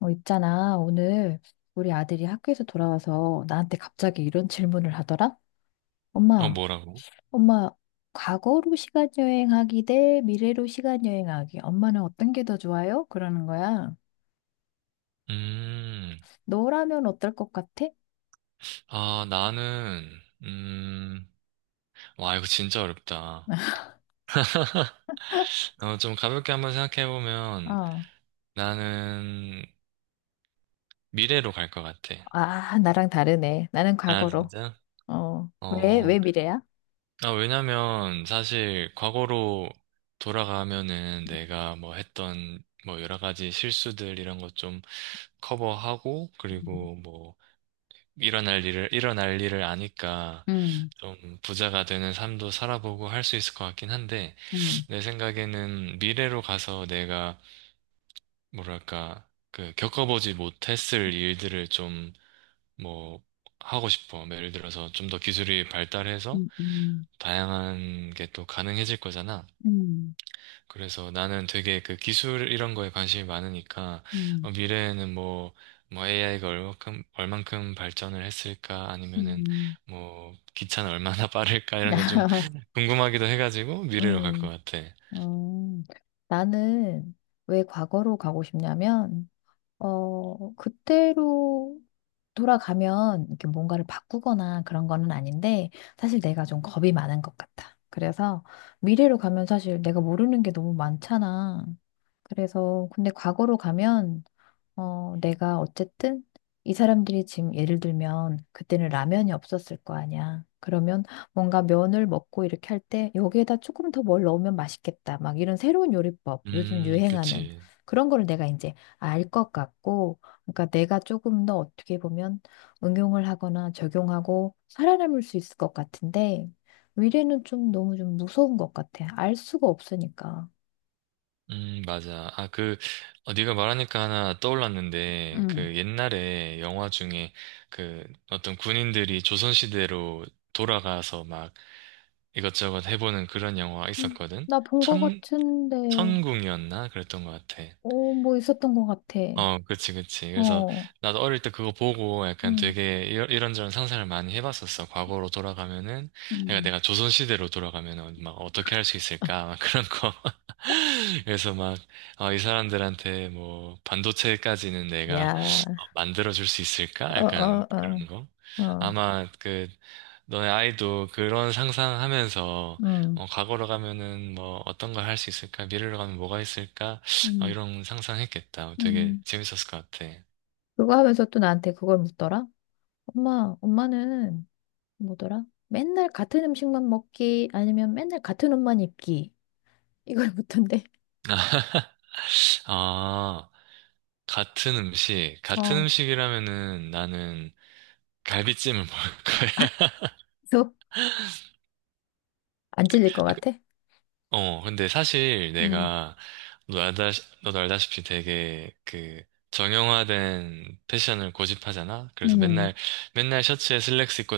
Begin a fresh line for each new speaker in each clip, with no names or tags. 있잖아. 오늘 우리 아들이 학교에서 돌아와서 나한테 갑자기 이런 질문을 하더라.
어,
엄마,
뭐라고?
엄마, 과거로 시간 여행하기 대 미래로 시간 여행하기. 엄마는 어떤 게 더 좋아요? 그러는 거야.
음,
너라면 어떨 것 같아?
아, 나는, 와, 이거 진짜 어렵다. 좀 가볍게 한번 생각해보면,
어.
나는 미래로 갈 것 같아.
아, 나랑 다르네. 나는
아,
과거로.
진짜?
어. 왜
어,
미래야?
아, 왜냐면, 사실, 과거로 돌아가면은 내가 뭐 여러 가지 실수들 이런 것 좀 커버하고,
음,
그리고 뭐, 일어날 일을 아니까,
음,
좀 부자가 되는 삶도 살아보고 할 수 있을 것 같긴 한데,
음,
내 생각에는 미래로 가서 내가 뭐랄까 그 겪어보지 못했을 일들을 좀 뭐 하고 싶어. 뭐 예를 들어서 좀 더 기술이 발달해서
음,
다양한 게 또 가능해질 거잖아.
음,
그래서 나는 되게 그 기술 이런 거에 관심이 많으니까
음, 음.
미래에는 뭐 AI가 얼만큼 발전을 했을까 아니면은
음.
뭐 기차는 얼마나 빠를까 이런 게 좀 궁금하기도 해가지고 미래로 갈 것
음.
같아.
음, 나는 왜 과거로 가고 싶냐면, 그때로 돌아가면 이렇게 뭔가를 바꾸거나 그런 거는 아닌데, 사실 내가 좀 겁이 많은 것 같아. 그래서 미래로 가면 사실 내가 모르는 게 너무 많잖아. 그래서 근데 과거로 가면 내가 어쨌든 이 사람들이 지금 예를 들면 그때는 라면이 없었을 거 아니야. 그러면 뭔가 면을 먹고 이렇게 할 때 여기에다 조금 더 뭘 넣으면 맛있겠다. 막 이런 새로운 요리법, 요즘 유행하는
그치.
그런 거를 내가 이제 알 것 같고, 그러니까 내가 조금 더 어떻게 보면 응용을 하거나 적용하고 살아남을 수 있을 것 같은데, 미래는 좀 너무 좀 무서운 것 같아. 알 수가 없으니까.
맞아. 아, 그, 네가 말하니까 하나 떠올랐는데,
응.
그 옛날에 영화 중에 그 어떤 군인들이 조선시대로 돌아가서 막 이것저것 해보는 그런 영화 있었거든?
나 본 것
천,
같은데.
천궁이었나? 그랬던 것 같아.
어, 뭐 있었던 것 같아.
어, 그치, 그치. 그래서
어,
나도 어릴 때 그거 보고 약간
음,
되게 이런저런 상상을 많이 해봤었어. 과거로 돌아가면은, 그러니까
음,
내가 조선시대로 돌아가면은 막 어떻게 할 수 있을까? 막 그런 거. 그래서 막, 어, 이 사람들한테 뭐, 반도체까지는 내가
야,
어, 만들어줄 수 있을까?
어,
약간
어, 어,
그런 거.
어,
아마 그, 너네 아이도 그런 상상하면서,
음,
어, 과거로 가면은 뭐, 어떤 걸 할 수 있을까? 미래로 가면 뭐가 있을까? 아,
음,
이런 상상했겠다. 되게
음.
재밌었을 것 같아.
그거 하면서 또 나한테 그걸 묻더라. 엄마, 엄마는 뭐더라? 맨날 같은 음식만 먹기 아니면 맨날 같은 옷만 입기 이걸 묻던데.
아, 같은 음식. 같은
어.
음식이라면은 나는 갈비찜을 먹을 거야.
그래서 안 질릴 것
아, 그-
같아?
어, 근데 사실
음,
내가, 너 알다, 너도 알다시피 되게 그, 정형화된 패션을 고집하잖아? 그래서
음,
맨날, 맨날 셔츠에 슬랙스 입고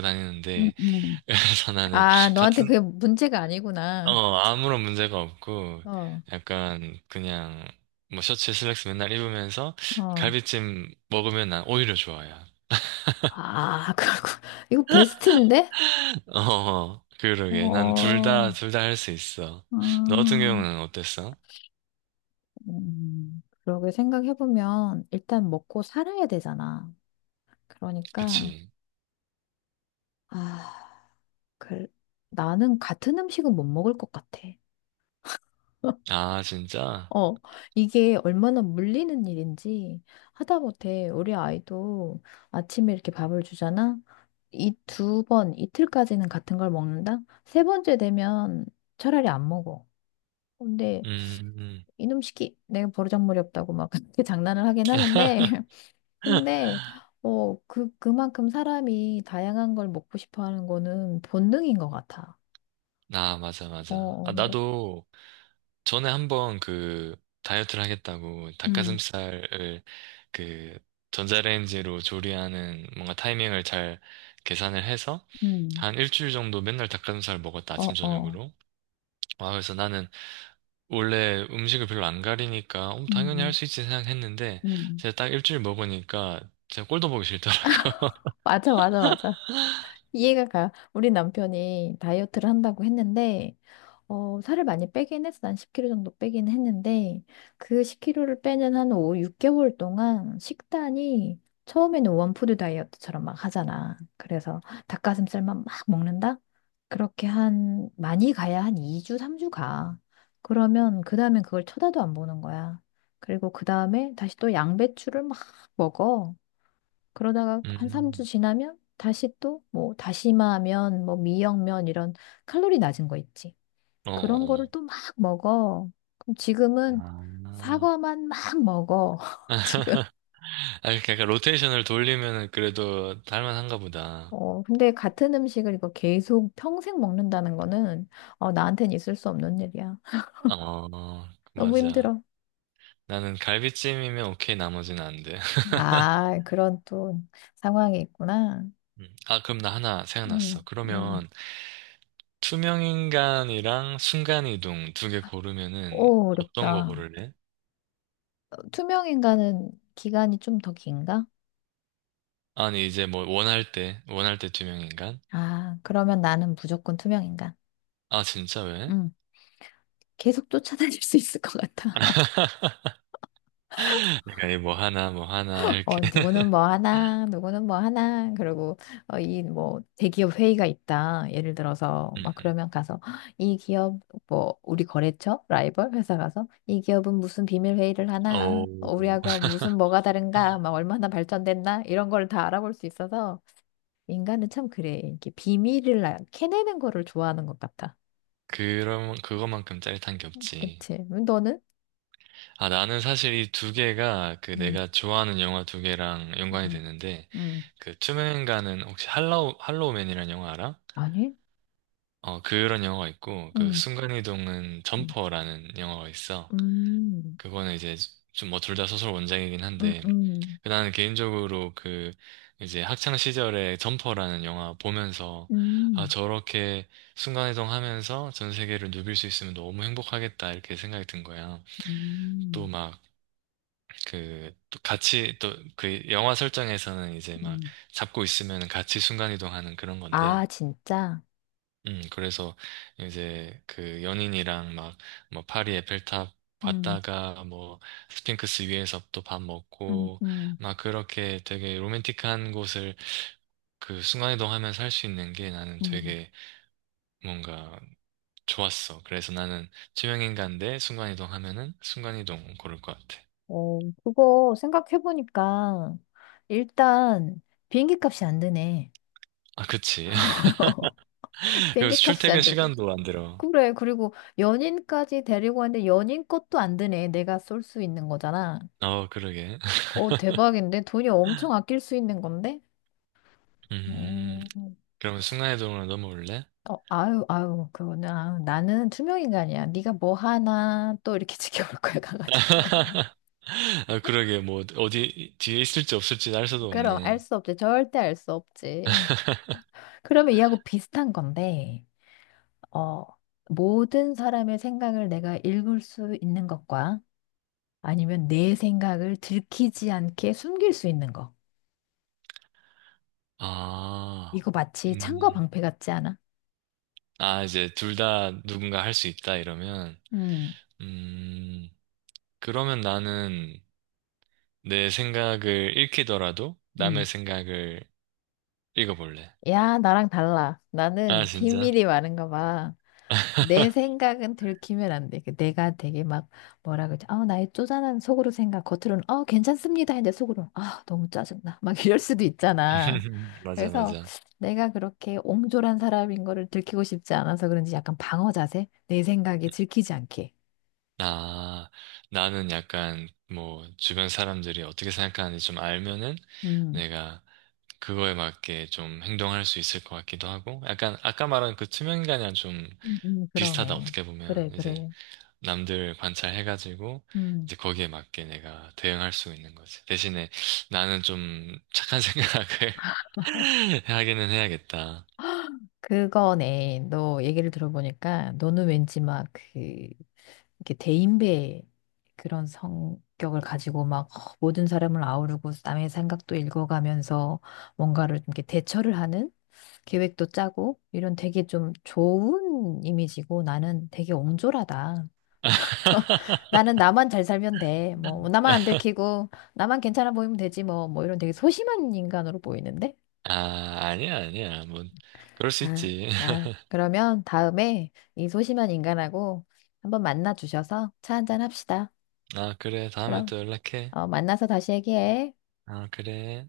음,
다니는데,
음.
그래서 나는
아, 너한테
같은,
그게 문제가 아니구나.
어, 아무런 문제가 없고,
어,
약간, 그냥, 뭐, 셔츠 슬랙스 맨날 입으면서,
어.
갈비찜 먹으면 난 오히려 좋아요.
아, 그렇고 이거 베스트인데?
어, 그러게. 난
어,
둘 다 할 수 있어. 너 같은
음,
경우는 어땠어?
그러게 생각해보면 일단 먹고 살아야 되잖아. 그러니까,
그치.
아, 그, 나는 같은 음식은 못 먹을 것 같아.
아, 진짜?
어, 이게 얼마나 물리는 일인지 하다못해 우리 아이도 아침에 이렇게 밥을 주잖아. 이 두 번, 이틀까지는 같은 걸 먹는다. 세 번째 되면 차라리 안 먹어. 근데
음, 음.
이놈 시키 내가 버르장머리 없다고 막 그렇게 장난을 하긴 하는데 근데 그만큼 사람이 다양한 걸 먹고 싶어 하는 거는 본능인 것 같아.
아, 맞아,
어
맞아. 아,
어, 근데
나도, 전에 한번 그 다이어트를 하겠다고
음,
닭가슴살을 그 전자레인지로 조리하는 뭔가 타이밍을 잘 계산을 해서
음,
한 일주일 정도 맨날 닭가슴살 먹었다
어
아침
어.
저녁으로. 와 그래서 나는 원래 음식을 별로 안 가리니까 어, 당연히 할
음,
수 있지 생각했는데
음,
제가 딱 일주일 먹으니까 제가 꼴도 보기 싫더라.
맞아 맞아 맞아. 이해가 가. 우리 남편이 다이어트를 한다고 했는데 살을 많이 빼긴 했어. 한 10kg 정도 빼긴 했는데, 그 10kg를 빼는 한 5, 6개월 동안 식단이 처음에는 원푸드 다이어트처럼 막 하잖아. 그래서 닭가슴살만 막 먹는다? 그렇게 한, 많이 가야 한 2주, 3주 가. 그러면 그 다음엔 그걸 쳐다도 안 보는 거야. 그리고 그 다음에 다시 또 양배추를 막 먹어. 그러다가 한 3주
음.
지나면 다시 또 뭐 다시마면, 뭐 미역면 이런 칼로리 낮은 거 있지.
어. 어,
그런 거를
어.
또 막 먹어. 그럼 지금은
아.
사과만 막 먹어. 지금.
아, 그러니까 약간 로테이션을 돌리면은 그래도 할 만한가 보다.
어, 근데 같은 음식을 이거 계속 평생 먹는다는 거는, 어, 나한텐 있을 수 없는 일이야.
어,
너무
맞아.
힘들어.
나는 갈비찜이면 오케이, 나머지는 안 돼.
아, 그런 또 상황이 있구나.
아, 그럼 나 하나 생각났어.
음, 음.
그러면 투명인간이랑 순간이동 두 개 고르면은
오,
어떤 거
어렵다.
고를래?
어, 투명 인간은 기간이 좀 더 긴가?
아니, 이제 뭐 원할 때 투명인간?
아, 그러면 나는 무조건 투명 인간.
아, 진짜 왜?
음, 계속 쫓아다닐 수 있을 것 같아.
내가 이 뭐 하나, 뭐 하나, 이렇게.
어, 누구는 뭐 하나, 누구는 뭐 하나, 그리고, 어, 이, 뭐, 대기업 회의가 있다. 예를 들어서, 막,
음.
그러면 가서, "헉, 이 기업, 뭐, 우리 거래처? 라이벌? 회사 가서, 이 기업은 무슨 비밀 회의를
오,
하나? 어, 우리하고 무슨 뭐가 다른가? 막, 얼마나 발전됐나? 이런 걸 다 알아볼 수 있어서, 인간은 참 그래. 이렇게 비밀을 캐내는 거를 좋아하는 것 같아.
그럼, 그거만큼 짜릿한 게 없지.
그치? 너는?
아, 나는 사실 이 두 개가 그
음,
내가 좋아하는 영화 두 개랑 연관이
음,
됐는데,
음,
그 투명인간은 혹시 할로우맨이라는 영화 알아?
아니?
어, 그런 영화가 있고, 그
음,
순간이동은
음,
점퍼라는 영화가 있어.
음,
그거는 이제 좀 뭐 둘 다 소설 원작이긴
음,
한데,
음.
그 나는 개인적으로 그 이제 학창 시절에 점퍼라는 영화 보면서, 아,
음.
저렇게 순간이동하면서 전 세계를 누빌 수 있으면 너무 행복하겠다, 이렇게 생각이 든 거야.
음,
또막 그, 또 같이, 또, 그 영화 설정에서는 이제 막
음.
잡고 있으면 같이 순간이동하는 그런 건데,
아, 진짜?
그래서 이제 그 연인이랑 막, 뭐, 파리 에펠탑
음,
봤다가 뭐, 스핑크스 위에서 또 밥
음,
먹고,
음,
막 그렇게 되게 로맨틱한 곳을 그 순간이동하면서 할 수 있는 게 나는
음.
되게 뭔가 좋았어. 그래서 나는 투명인간데 순간이동하면은 순간이동 고를 것 같아.
어, 그거 생각해보니까, 일단, 비행기 값이 안 드네.
아, 그치. 그리고
비행기 값이
출퇴근
안 들고.
시간도 안 들어.
그래, 그리고 연인까지 데리고 왔는데 연인 것도 안 드네. 내가 쏠 수 있는 거잖아.
어, 그러게.
어, 대박인데? 돈이 엄청 아낄 수 있는 건데?
음,
어,
그러면 나의동으로 넘어올래?
어, 아유, 아유, 그거는, 아유, 나는 투명 인간이야. 네가 뭐 하나 또 이렇게 지켜볼 거야, 가가지고.
아, 그러게, 뭐, 어디, 뒤에 있을지 없을지 알 수도
그럼 알
없네.
수 없지. 절대 알 수 없지. 그러면 이하고 비슷한 건데, 어, 모든 사람의 생각을 내가 읽을 수 있는 것과 아니면 내 생각을 들키지 않게 숨길 수 있는 거.
아,
이거 마치 창과
음,
방패 같지 않아?
아, 이제 둘 다 누군가 할 수 있다, 이러면.
음,
음, 그러면 나는 내 생각을 읽히더라도 남의
음.
생각을 읽어볼래.
야, 나랑 달라.
아,
나는
진짜?
비밀이 많은가 봐. 내 생각은 들키면 안 돼. 그 내가 되게 막 뭐라 그러지? 아, 나의 쪼잔한 속으로 생각, 겉으로는 어, 괜찮습니다. 했는데 속으로는 아, 너무 짜증나. 막 이럴 수도 있잖아.
맞아,
그래서
맞아.
내가 그렇게 옹졸한 사람인 거를 들키고 싶지 않아서 그런지 약간 방어 자세? 내 생각이 들키지 않게.
아, 나는 약간 뭐 주변 사람들이 어떻게 생각하는지 좀 알면은
음.
내가 그거에 맞게 좀 행동할 수 있을 것 같기도 하고 약간 아까 말한 그 투명인간이랑 좀 비슷하다
그러네.
어떻게 보면
그래,
이제
그래.
남들 관찰해가지고
음.
이제 거기에 맞게 내가 대응할 수 있는 거지. 대신에 나는 좀 착한 생각을 하기는 해야겠다.
그거네. 너 얘기를 들어보니까 너는 왠지 막 그, 이렇게 대인배 그런 성격을 가지고 막 모든 사람을 아우르고 남의 생각도 읽어가면서 뭔가를 좀 이렇게 대처를 하는 계획도 짜고 이런 되게 좀 좋은 이미지고 나는 되게 옹졸하다. 나는 나만 잘 살면 돼. 뭐 나만 안 들키고 나만 괜찮아 보이면 되지 뭐 뭐 이런 되게 소심한 인간으로 보이는데?
아, 아니야, 아니야. 뭐, 그럴 수
아,
있지.
아, 그러면 다음에 이 소심한 인간하고 한번 만나 주셔서 차 한잔 합시다.
아, 그래. 다음에
그럼,
또 연락해.
어, 만나서 다시 얘기해.
아, 그래.